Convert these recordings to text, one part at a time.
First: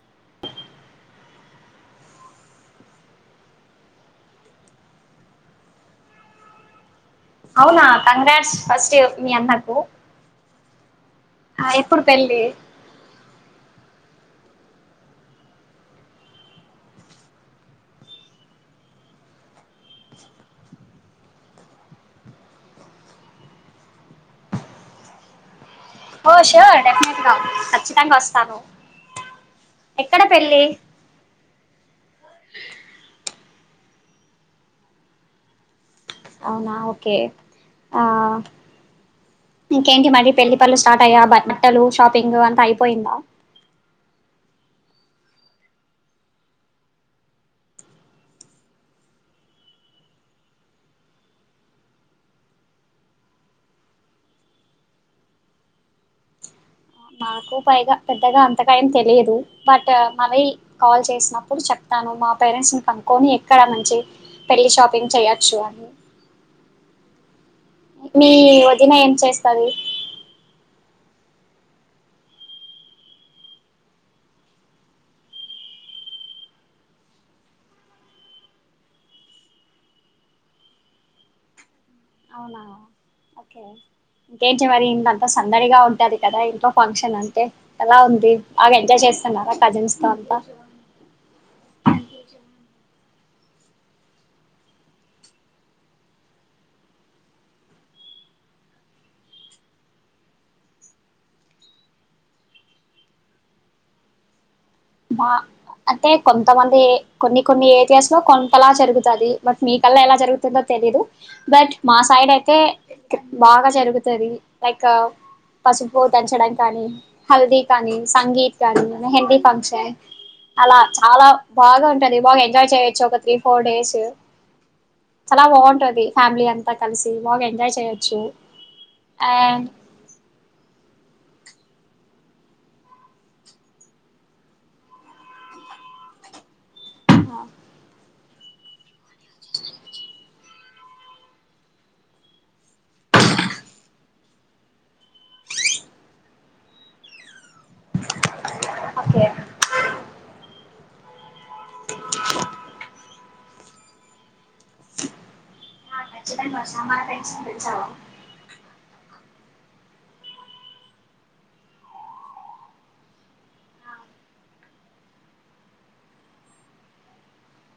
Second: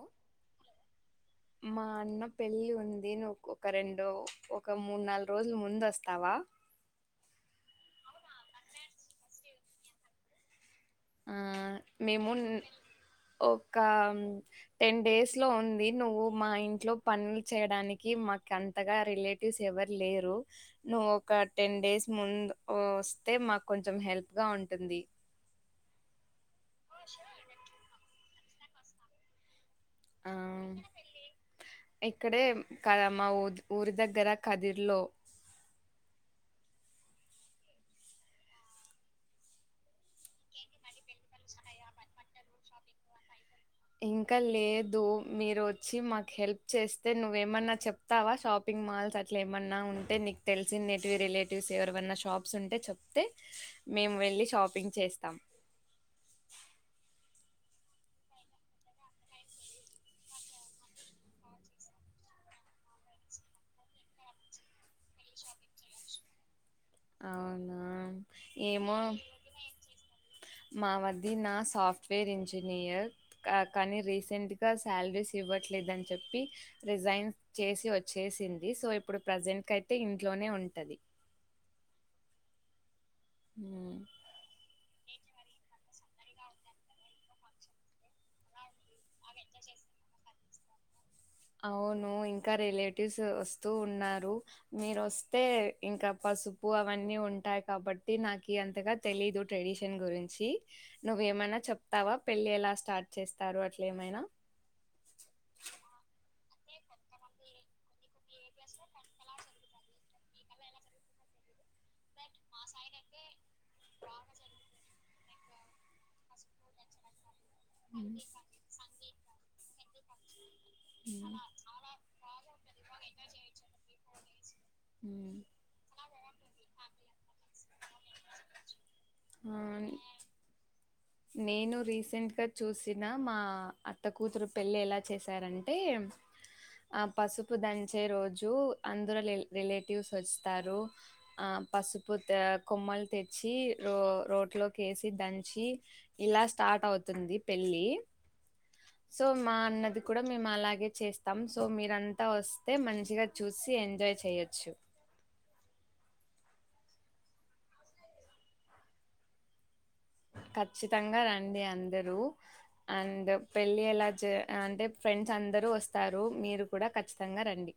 ఆ మా అన్న పెళ్ళి ఉంది ను ఒక రెండో ఒక మూడు నాలుగు రోజుల ముందోస్తావా అవునా కంగ్రాడ్స్ ఫస్టేయే మీ అన్నకు ఆ ఎప్పుడు మేము పెళ్లి ఒక టెన్ డేస్ లో ఉంది నువ్వు మా ఇంట్లో పనులు చేయడానికి మాకంతగా రిలేటివ్స్ ఎవరు లేరు నువ్వు ఒక టెన్ డేస్ ముందు వస్తే మాక్కొచెం హెల్ప్ గా ఉంటుంది ఓష్ ఓ డెఫనెట్ గా కచ్చితంగా వ తను ఎక్కడ ఆ పెళ్ళి ఇక్కడే కదా మా ఊ ఊరి దగ్గర కదిర్లో అవునా ఓకే ఆ ఇంకేంటి మరి పెళ్లి పళ్ళు స్టార్ట్ యా బ బట్టలు షాపింగ్ అంతా అయిపోయిందా ఇంకా లేదు మీరు ఒచ్చి మాకు హెల్ప్ చేస్తే నువ్వేమన్నా చెప్తావా షాపింగ్ మాల్స్ అట్లా ఏమన్నా ఉంటే నీకు తెలిసి నేటివి రిలేటివ్స్ ఎవరన్నా షాప్స్ ఉంటే చెప్తే మేము వెళ్ళి షాపింగ్ చేస్తాం మాకు పైగా పెద్దగా అంతగా ఏం తెలియదు బట్ మళ్ళీ కాల్ చేసినప్పుడు చెప్తాను మా పేరెంట్స్ని కనుకొని ఎక్కడ మంచి పెళ్ళి షాపింగ్ చెయ్యచ్చు అని అవునా! మీ వదిన ఏమో ఏం చేస్తాది మా వదినా సాఫ్ట్వేర్ ఇంజినియర్ కా కానీ రీసెంట్ గా సాలరీస్ ఇవ్వట్లేదని చెప్పి రిజైన్ చేసి వచ్చేసింది సో ఇప్పుడు ప్రజెంట్కయితే ఇంట్లోనే ఉంటది అవునా ఓకే హ్మ్. ఇంకేంటి మరి ఇంద సందడిగా ఉంటది కదా ఇంట్లో ఫంక్షన్ అంటే ఎలా ఉంది బాగా ఎంజాయ్ చేస్తున్నారా కజిన్స్ తో అంతా ఆవును ఇంకా రిలేటివ్స్ అస్తూ ఉన్నారు మీరు వస్తే ఇంకా పసుపు అవన్నీ ఉంటాయి కాబట్టి నాకి అంతగా తెలీదు ట్రెడిషన్ గురించి నువ్వేమైనా చెప్తావా పెళ్ళి ఎలా స్టార్ట్ చేస్తారు అట్ల ఏమైనా మా అంటే కొంతమంది కొన్ని కొన్ని ఏరియాస్ లో కొంతలా జరుగుతుది బట్ మీ కల్లా ఎలా జరుగుతుందో తెలీయదు బట్ మా సైడ్ అయితే బాగా జరుగుతుంది లైక్ పసుపూ దంచడం కానీ హల్ది కానీ హ్మ్. సంగీత్ కానీ మెహందీ ఫంక్షన్ అ అలా చాలా బాగా ఉంటుంది బాగా ఎం ఎంజాయ్ చేయోచ్చు ఒక త్రీ ఫోర్ డేసు చలా బాగుంటది ఫ్యామిలీ అంతా కలిసి బాగా ఎంజాయ్ చేయొచ్చు అండ్ ఊమ్ నేను రీసెంట్ గా చూసిన మా అత్త కూతురు పెళ్లి ఎలా చేసారంటే ఆ పసుపు దంచే రోజ్ జు అందరు రే రిలేటివ్స్ వస్తారు ఆ పసుపు త కొమ్మలు తెచ్చి రో రోట్ లోకి వేసి దంచి ఇలా స్టార్ట్ అవుతుంది పెళ్ళి ఓకే సో మా అన్నది కూడా మేము అలాగే చేస్తాం సో మీరంతా వస్తే మంచిగా చూసి ఎంజాయ్ చేయొచ్చు కచ్చితంగా వషమ టన్షన్ తెచవ ఖచ్చితంగా రండి అందరూ అండ్ పెళ్ళి ఎలా చే అంటే ఫ్రెండ్స్ అందరు వస్తారు మీరు కూడా ఖచ్చితంగా రండి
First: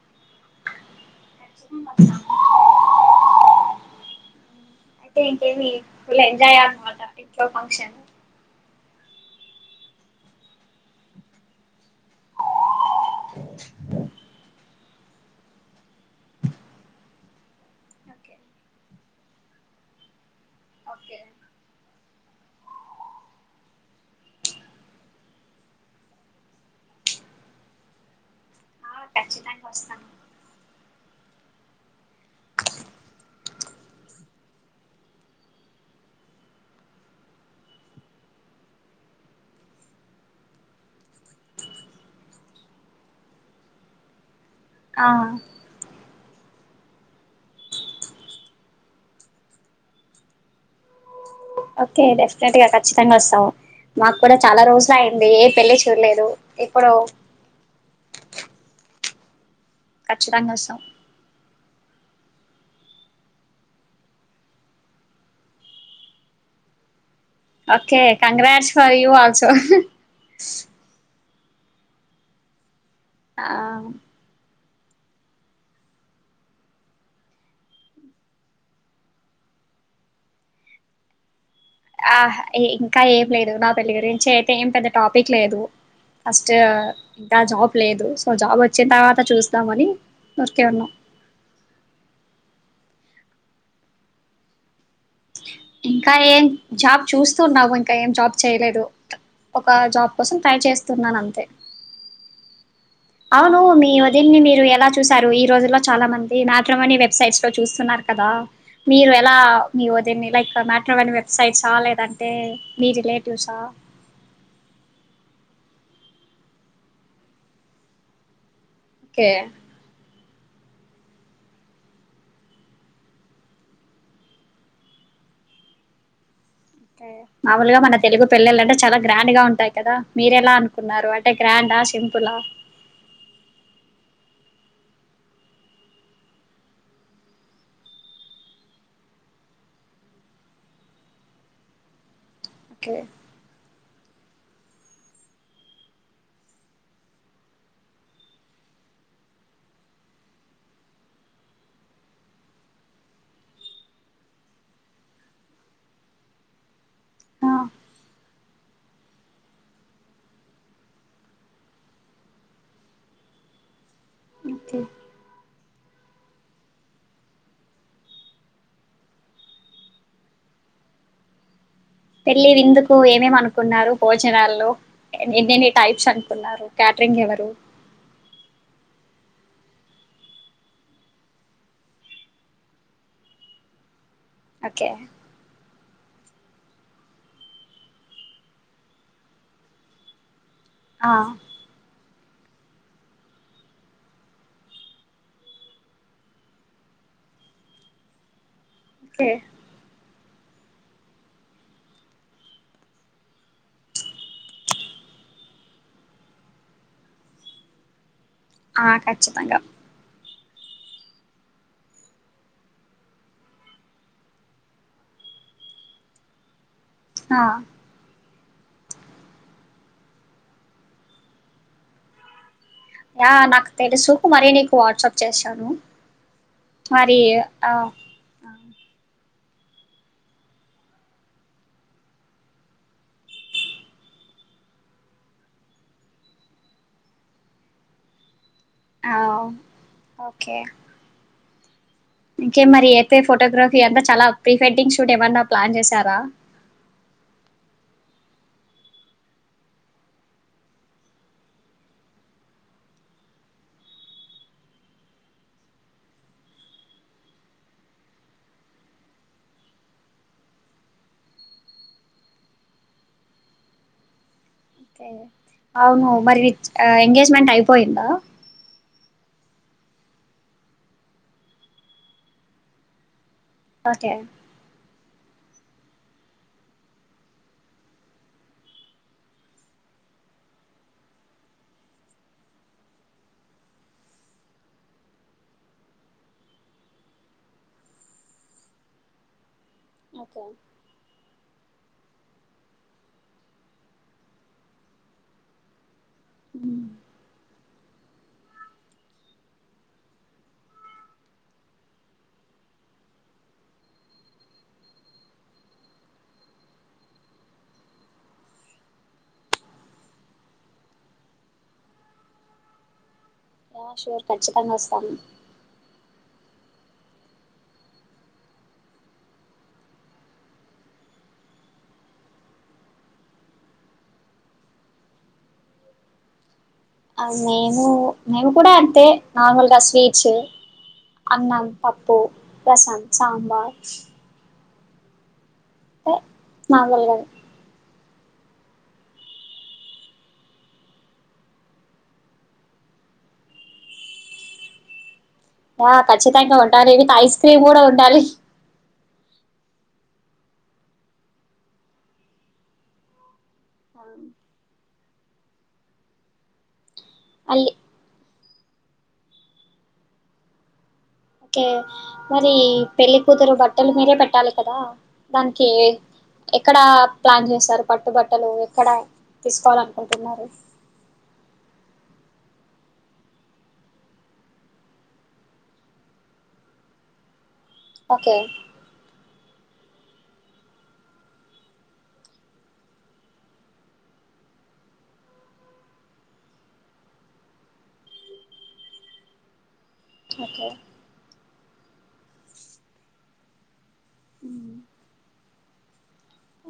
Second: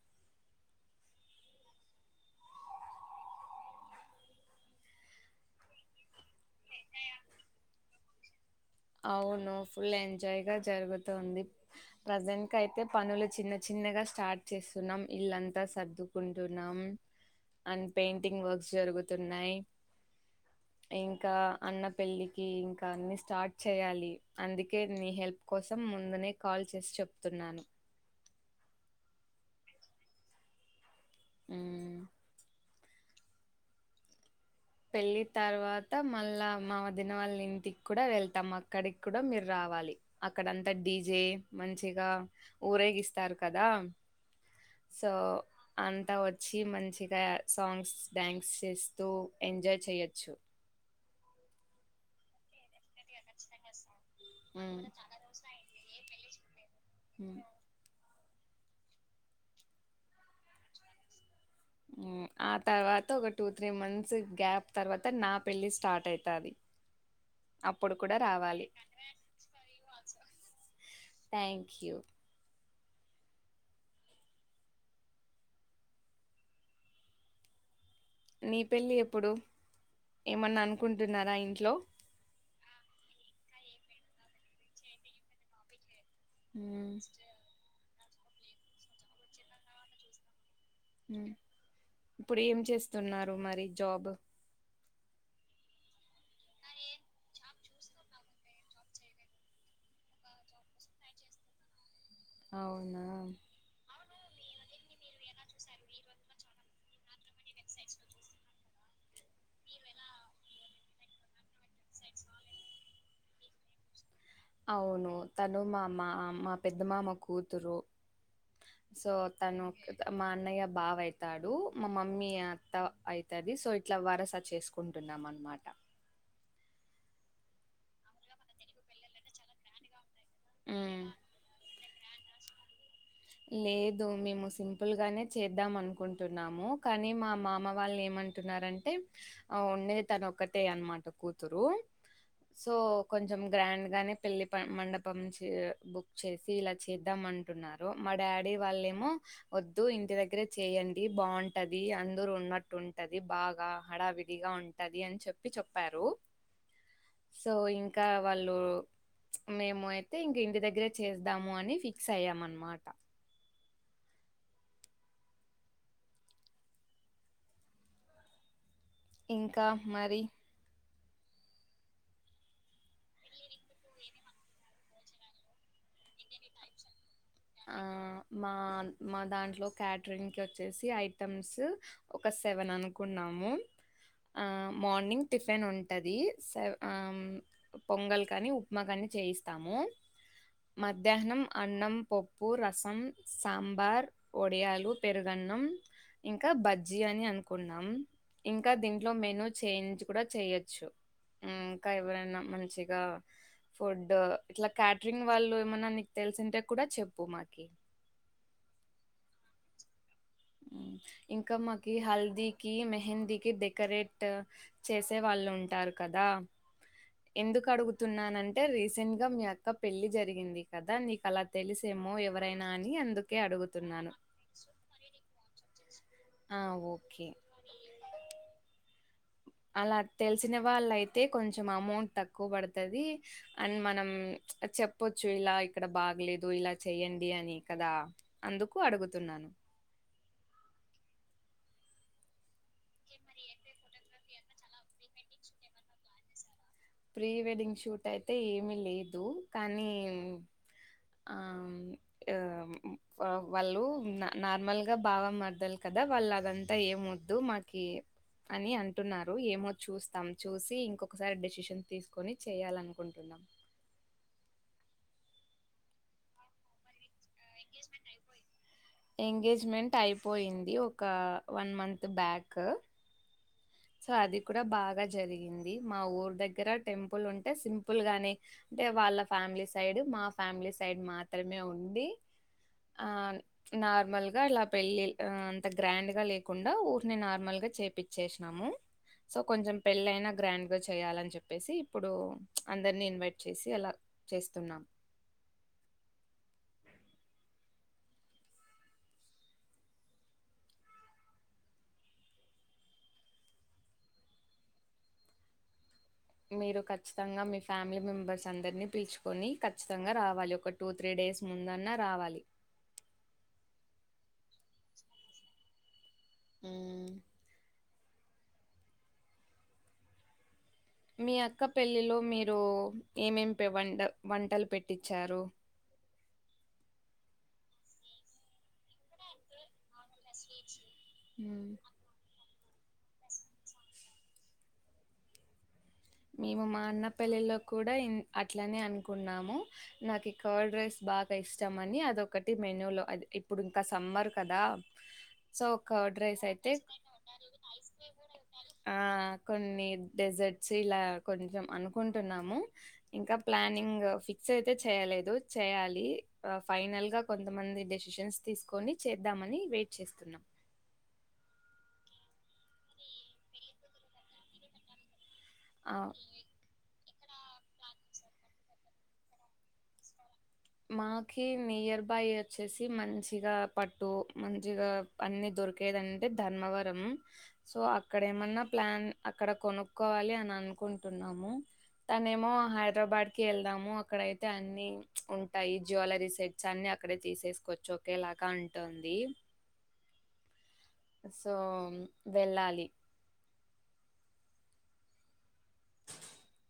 ఖచ్చితంగా అయితే ఇంకేమి ఫుల్ ఎంజాయ్ అన మాట ఇంట్లో ఫంక్షన్ అవును ఫుల్ ఎంజాయ్ గా జరుగుతుంది ప్రజెంట్ క అయితే పనులు చిన్న చిన్నగా స్టార్ట్ చేస్ న్నాం ఇల్లంతా సర్దుకుంటున్నాం అండ్ పెయింటింగ్ వర్క్స్ జరుగుతున్నాయి ఓకే ఇంకా అన్న పెళ్ళికి ఇంకా అన్ని స్టార్ట్ చేయాలి అందుకే నీ హెల్ప్ కోసం ముందునే కాల్ చేసి చెప్తున్నాను ఆ ఖచ్చితంగా వస్తాను ఊమ్ పెళ్ళి తర్వాత మళ్ళా మా వదిన వాళ్ళ ఇంటికి కూడా వెళ్తాం అక్కడికి కూడా మీరు రావాలి అక్కడంతా డీజే మంచిగా ఊరేగిస్తారు కదా ఆ సో అంతా వచ్ చ్చి మంచిగా సాంగ్స్ డ్యాన్స్ చేస్తూ ఎంజాయ్ చేయొచ్చు ఓకే డెఫనేట్గా ఖ చ్చితంగా వస్తాము మాకు కూడా చాలా ఉమ్. రోజులు అయింది ఏ పెళ్లి చూడలేదు ఇప్పుడు ఉమ్. కచ్చితంగా వొస్తాం ఉమ్ ఆ తర్వాత ఒక టూ త్రీ మంత్స్ గ్యాప్ తర్వాత నా పెళ్లి స్టార్ట్ అయితది అప్పుడు ఓకే కూడా రావాలి congrats for you also thank you హమ్ నీ పెళ్లి ఎప్పుడు ఏమన్నా అనుకుంటున్నారా ఇంట్లో ఆహ్ ఏయ్ ఇంకా ఏం లేదు నా పెళ్లి గురించి అయితే ఏం పెద్ద టాపిక్ లేదు ఫస్ట్ మ్మ్ ఇంకా జాబ్ లేదు సో జాబ్ వచ్చిన తర్వాత చూస్తామని ఊరికే ఉన్నాం ఉమ్ ఇప్పుడు ఏం చెస్ స్తున్నారు మరి జాబు ఇంకా ఏం జాబ్ చూస్తున్నావు ఇంకా ఏం జాబ్ చేయలేదు, ఒక జాబ్ కోసం ట్రై చేస్తున్నాను అంతే అవునా అవును మీ వదిన్ని మీరు ఎలా చూశారు ఈరోజుల్లో చాలామంది మ్యాట్రిమోనీ వెబ్సైట్స్ లో చూస్తున్నారు కదా, మీరు ఎలా మీ వదిన్ని లైక్ మ్యాట్రిమోనీ వెబ్సైట్సా, లేదంటే మీ రిలేటివ్స్ ఆ అవును తను మామ మా పెద్ద మామ కూతురు సో ఓకే తను కదా మా అన్నయ్య బావ అయితాడు, మా మమ్మీ అత్త అయితది, సో ఇట్లా వరుస చేసుకుంటున్నాం అన్నమాట మామూలుగా మన తెలుగు పెళ్ళిళ్ళంటే చాలా గ్రాండ్గా ఉంటాయి కదా మీరేలా మ్మ్ అనుకున్నారు అంటే గ్రాండా సిం పులా లేదు, మేము సింపుల్ గానే చేద్దాం అనుకుంటున్నాము, కానీ మా మామ వాళ్ళు ఏమంటున్నారంటే ఉండేది తను ఒక్కతే అనమాట కూతురు సో ఓకే కొంచెం గ్రాండ్ గానే పెళ్లి పన్ మండపం చే బుక్ చేసి ఇలా చేద్దామంటున్నా రు మా డాడీ వాళ్ళేమో, వద్దు ఇంటి దగ్గరే చేయండి బాగుంటది అందరు ఉన్నట్టు ఉంటది బాగా హడావిడిగా ఉంటది అని చెప్పి చెప్పారు సో ఆ ఇంకా వాళ్ళు మేము అయితే ఇంక ఇంటి దగ్గరే చేద్దాము అని ఫిక్స్ అయ్యాం అనమాట్ ట [unintelligible] ఇంకా మరి పెళ్ళి విందుకు ఏమేమి అనుకున్నారు భోజనాల్లో, ఎన్నెన్ని టైప్స్ అనుకున్నారు క్యాట్ ఆ మా మా దాంట్లో క్యాటరింగ్కి వచ్చేసి ఐటమ్స్ ఒక సెవెన్ అనుకున్నాము ఆ ఓకే మార్నింగ్ టిఫిన్ ఉం టది సేవ్ అం పొంగల్ కాని ఉప్మా కాని చేయిస్తాము ఆ మధ్యాహ్నం అన్నం పో ప్పు, రసం, సాంబార్, వడియాలు, పెరుగన్నం ఇంకా బజ్జీ అని అనుకున్నాం ఇంకా దీంట్లో ఓకే మెను చేంజ్ కూడా చెయొచ్చు ఇంకా ఎవరైనా మంచిగా ఫుడ్ ఇట్లా క్యాటరింగ్ వాళ్ళు ఏమన్నా నీకు తెలిసుంటే కూడా చెప్పు మాకి ఆ ఖచ్చితంగా ఇంకా మాకి హల్దీకి మెహందీకి డెకరేట్ చేసే వాళ్ళు ఉంటారు కదా ఆ ఎందుకు అడుగుతున్నానం రీసెంట్ గా మీ అక్క పెళ్లి జరిగింది కదా నీక్ అలా తెలిసేమో ఎవర్ ఆ నాకు తెలుసు మరీ నీకు వాట్సప్ చేస్ ఆ మరి ఓకే ఆ అలా తెలిసిన వాళ్ళ అయితే కొంచెం అమౌంట్ తక్కువ పడుతదీ, అండ్ మనం ప్చ్ చెప్పొచ్చు ఇలా ఇక్కడ బాగలేదు ఇలా చెయ్యండి అని కదా అందుకు అడుగుతున్నాను. ఒకే ఇంకేం మరి అయితే ఫోటోగ్రఫీ అంతా చాలా ప్రీ వెడ్డింగ్ షూట్ ఏమన్నా ప్లాన్ చేశారా. ప్రీ వెడ్డింగ్ షూట్ అయితే ఏమి లేదూ, కానీ ఆహ్ ఆ వాళ్ళూ నార్మల్గా బావ మార్దల్ కదా వాళ్ అదంతా ఏమ్ వద్దు మాకీ, అని అంటున్నారు ఏమో చూస్తాం చూసి ఇంకొకసారి డెసిషన్ తీసుకొని చెయ్యాలనుకుంటున్నాం. ఒకే. అవును మరి ఎంగేజ్మెంట్ అయిపోయిందా. ఎంగేజ్మెంట్ అయిపోయింది ఒకా one month back. So okay అది కూడ బాగా జరిగిం ది. మా ఊరూ దగ్గర టెంపుల్ ఉంటే సింపుల్ గానే, అంటే వాళ్ళ ఫ్యామిలీ సైడ్ మా ఫ్యామిలీ సైడ్ మాత్రమే ఉండీ, ఆ నార్మల్ గా ఇలా పెళ్ళి ఆ అంత గ్రాండ్ గా లేకుండా ఊర్హనే నార్మల్ గా చెప్పిచేశ్ నమూ. సో కొంచం పెళ్ళైనా ఓకే గ్రాండ్ గా చేయాలని చెప్ ప్పేసి ఇప్పుడూ అందరినీ ఇన్వైట్ చేసి అలా చేస్తున్నాం. మీరు ఖచ్చితంగా మీ ఫ్యామిలీ మెంబర్స్ అందరినీ పిల్చుకొనీ ఖచ్చితంగా రావాలి ఒక టూ త్రీ డేస్ ముందన్నా రావాలి. యా ష్యూర్ ఖచ్చితంగా వస్తాము. ఉమ్ మీ అక్క పెళ్ళిలో మీరూ ఏమేమి పె వంట వంటల్ పెట్టిచ్చారూ. మేమూ, మేము కూడా అంతే నార్మల్ గా స్వీట్ స, అన్నం, మ్మ్. పప్పు రసం, సాంబార్ అంటే మేము మా అన్న నార్మల్గా పెళ్ళిలో కూడా ఇం అట్లనే అనుకున్నాము. నాకి కార్డ్ రైస్ బాగా ఇష్టం అనీ అదొకటి మెన్యూలో అద్ ఇప్పుడు ఇంకా సమ్మర్ కదా సో ఆ కర్డ్ రైస్ ఖచ్చితంగా అయితే ఉండాలి విత్ ఐస్ క్రీమ్ కూడా ఉండాలి. డెసర్ట్స్ ఇలా కొంచం అనుకుంటున్నామూ. ఇంకా ఆ, ప్లానింగ్ ఫిక్స్ అయితే చెయ్యలేదు చెయ్యాలి, ఆ ఫైనల్ గ మళ్ళీ కొంతమంది డెసిషన్స్ తీసుకొని చేద్దామని వెయిట్ చేస్తున్నాం. ఒకే మరీ పెళ్లికూతురు బట్టలు మీరే పెట్టాలి కదా. దానికీ ఆ ఎక్కడా ప్లాన్ చేస్తారు పట్టుబట్టలూ ఎక్కడా తీసుకోవాల అనుకుంటున్నారు. మాకి నియర్ బై వచ్చేసి మంచిగా పట్టు మంచిగా అన్నీ దొరికేదంటే ధర్మవరం. సో అక్కడ ఓకే ఏమన్నా ప్లాన్. అక్కడ కొనుక్కోవాలి అని అనుకుంటున్నాము. తనేమో హైదరాబాడ్ కి ఎళ్దాము అక్కడయితే అన్నీ ప్చ్ ఉం టాయి జ్యువలరీ సెట్స్ అన్ని అక్కడే తీసేసుకోవచ్చు ఒకేలాగా అంటుందీ. ఓకే సో వెళ్లాలి హ్మ్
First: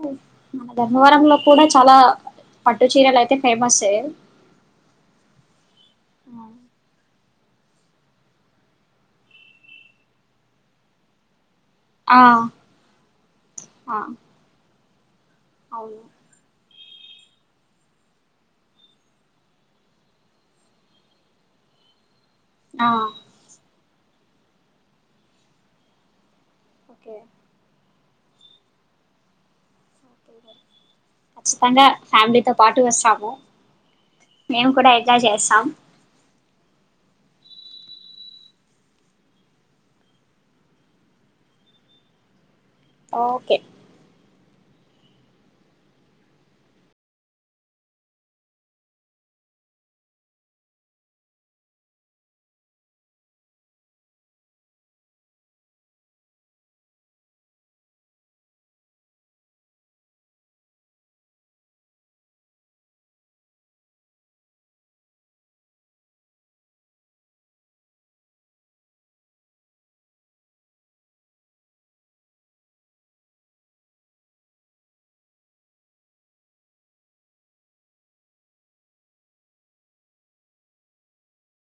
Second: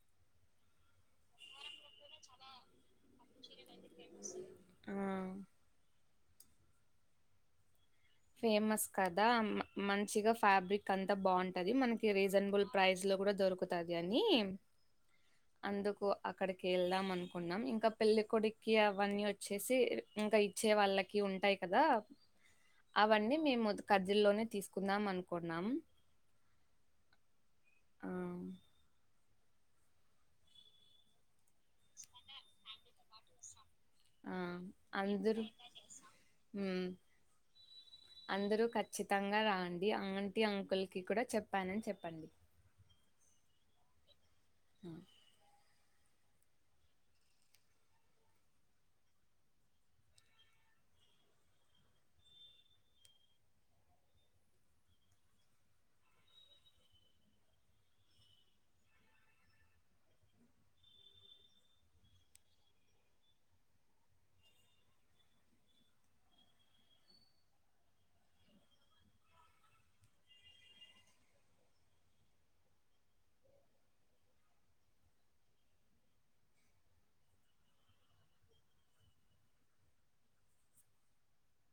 హు మన ధర్మవరంలో కూడా చాలా పట్టు చీరలు అయితే ఫేమస్ తే ఆ ఆ ఫేమస్ కదా మ మంచిగా ఫ్రాబ్రిక్ అంతా బాగుం టది మనకి ఆ రీజనబుల్ ప్రైస్ లో కూడా దొరుకుతాది ఆ అని అవును అందుకు అక్కడికి ఎళ్దాం అనుకున్నాం ఇంకా పెళ్లి కొడుక్కి అవన్నీ వచ్చేసి ఇంకా ఇచ్చే వాళ్ళకి ఉంటాయి కదా ఆ అవన్నీ మేమొద్దు కజ్జిల్లోనే తీసుకుందాం అనుకున్నాం ఓకే ఆ! కచ్చితంగా ఫ్యామిలీతో పాటు వస్తము ఆ! మేము కూడా ఇట్లా అందరూ చేస్తాం హ్మ్ అందరూ ఖచ్చితంగా రాండి ఆంటీ అంకులకి కూడా చెప్పానని చెప్పండి ఓకే హ్మ్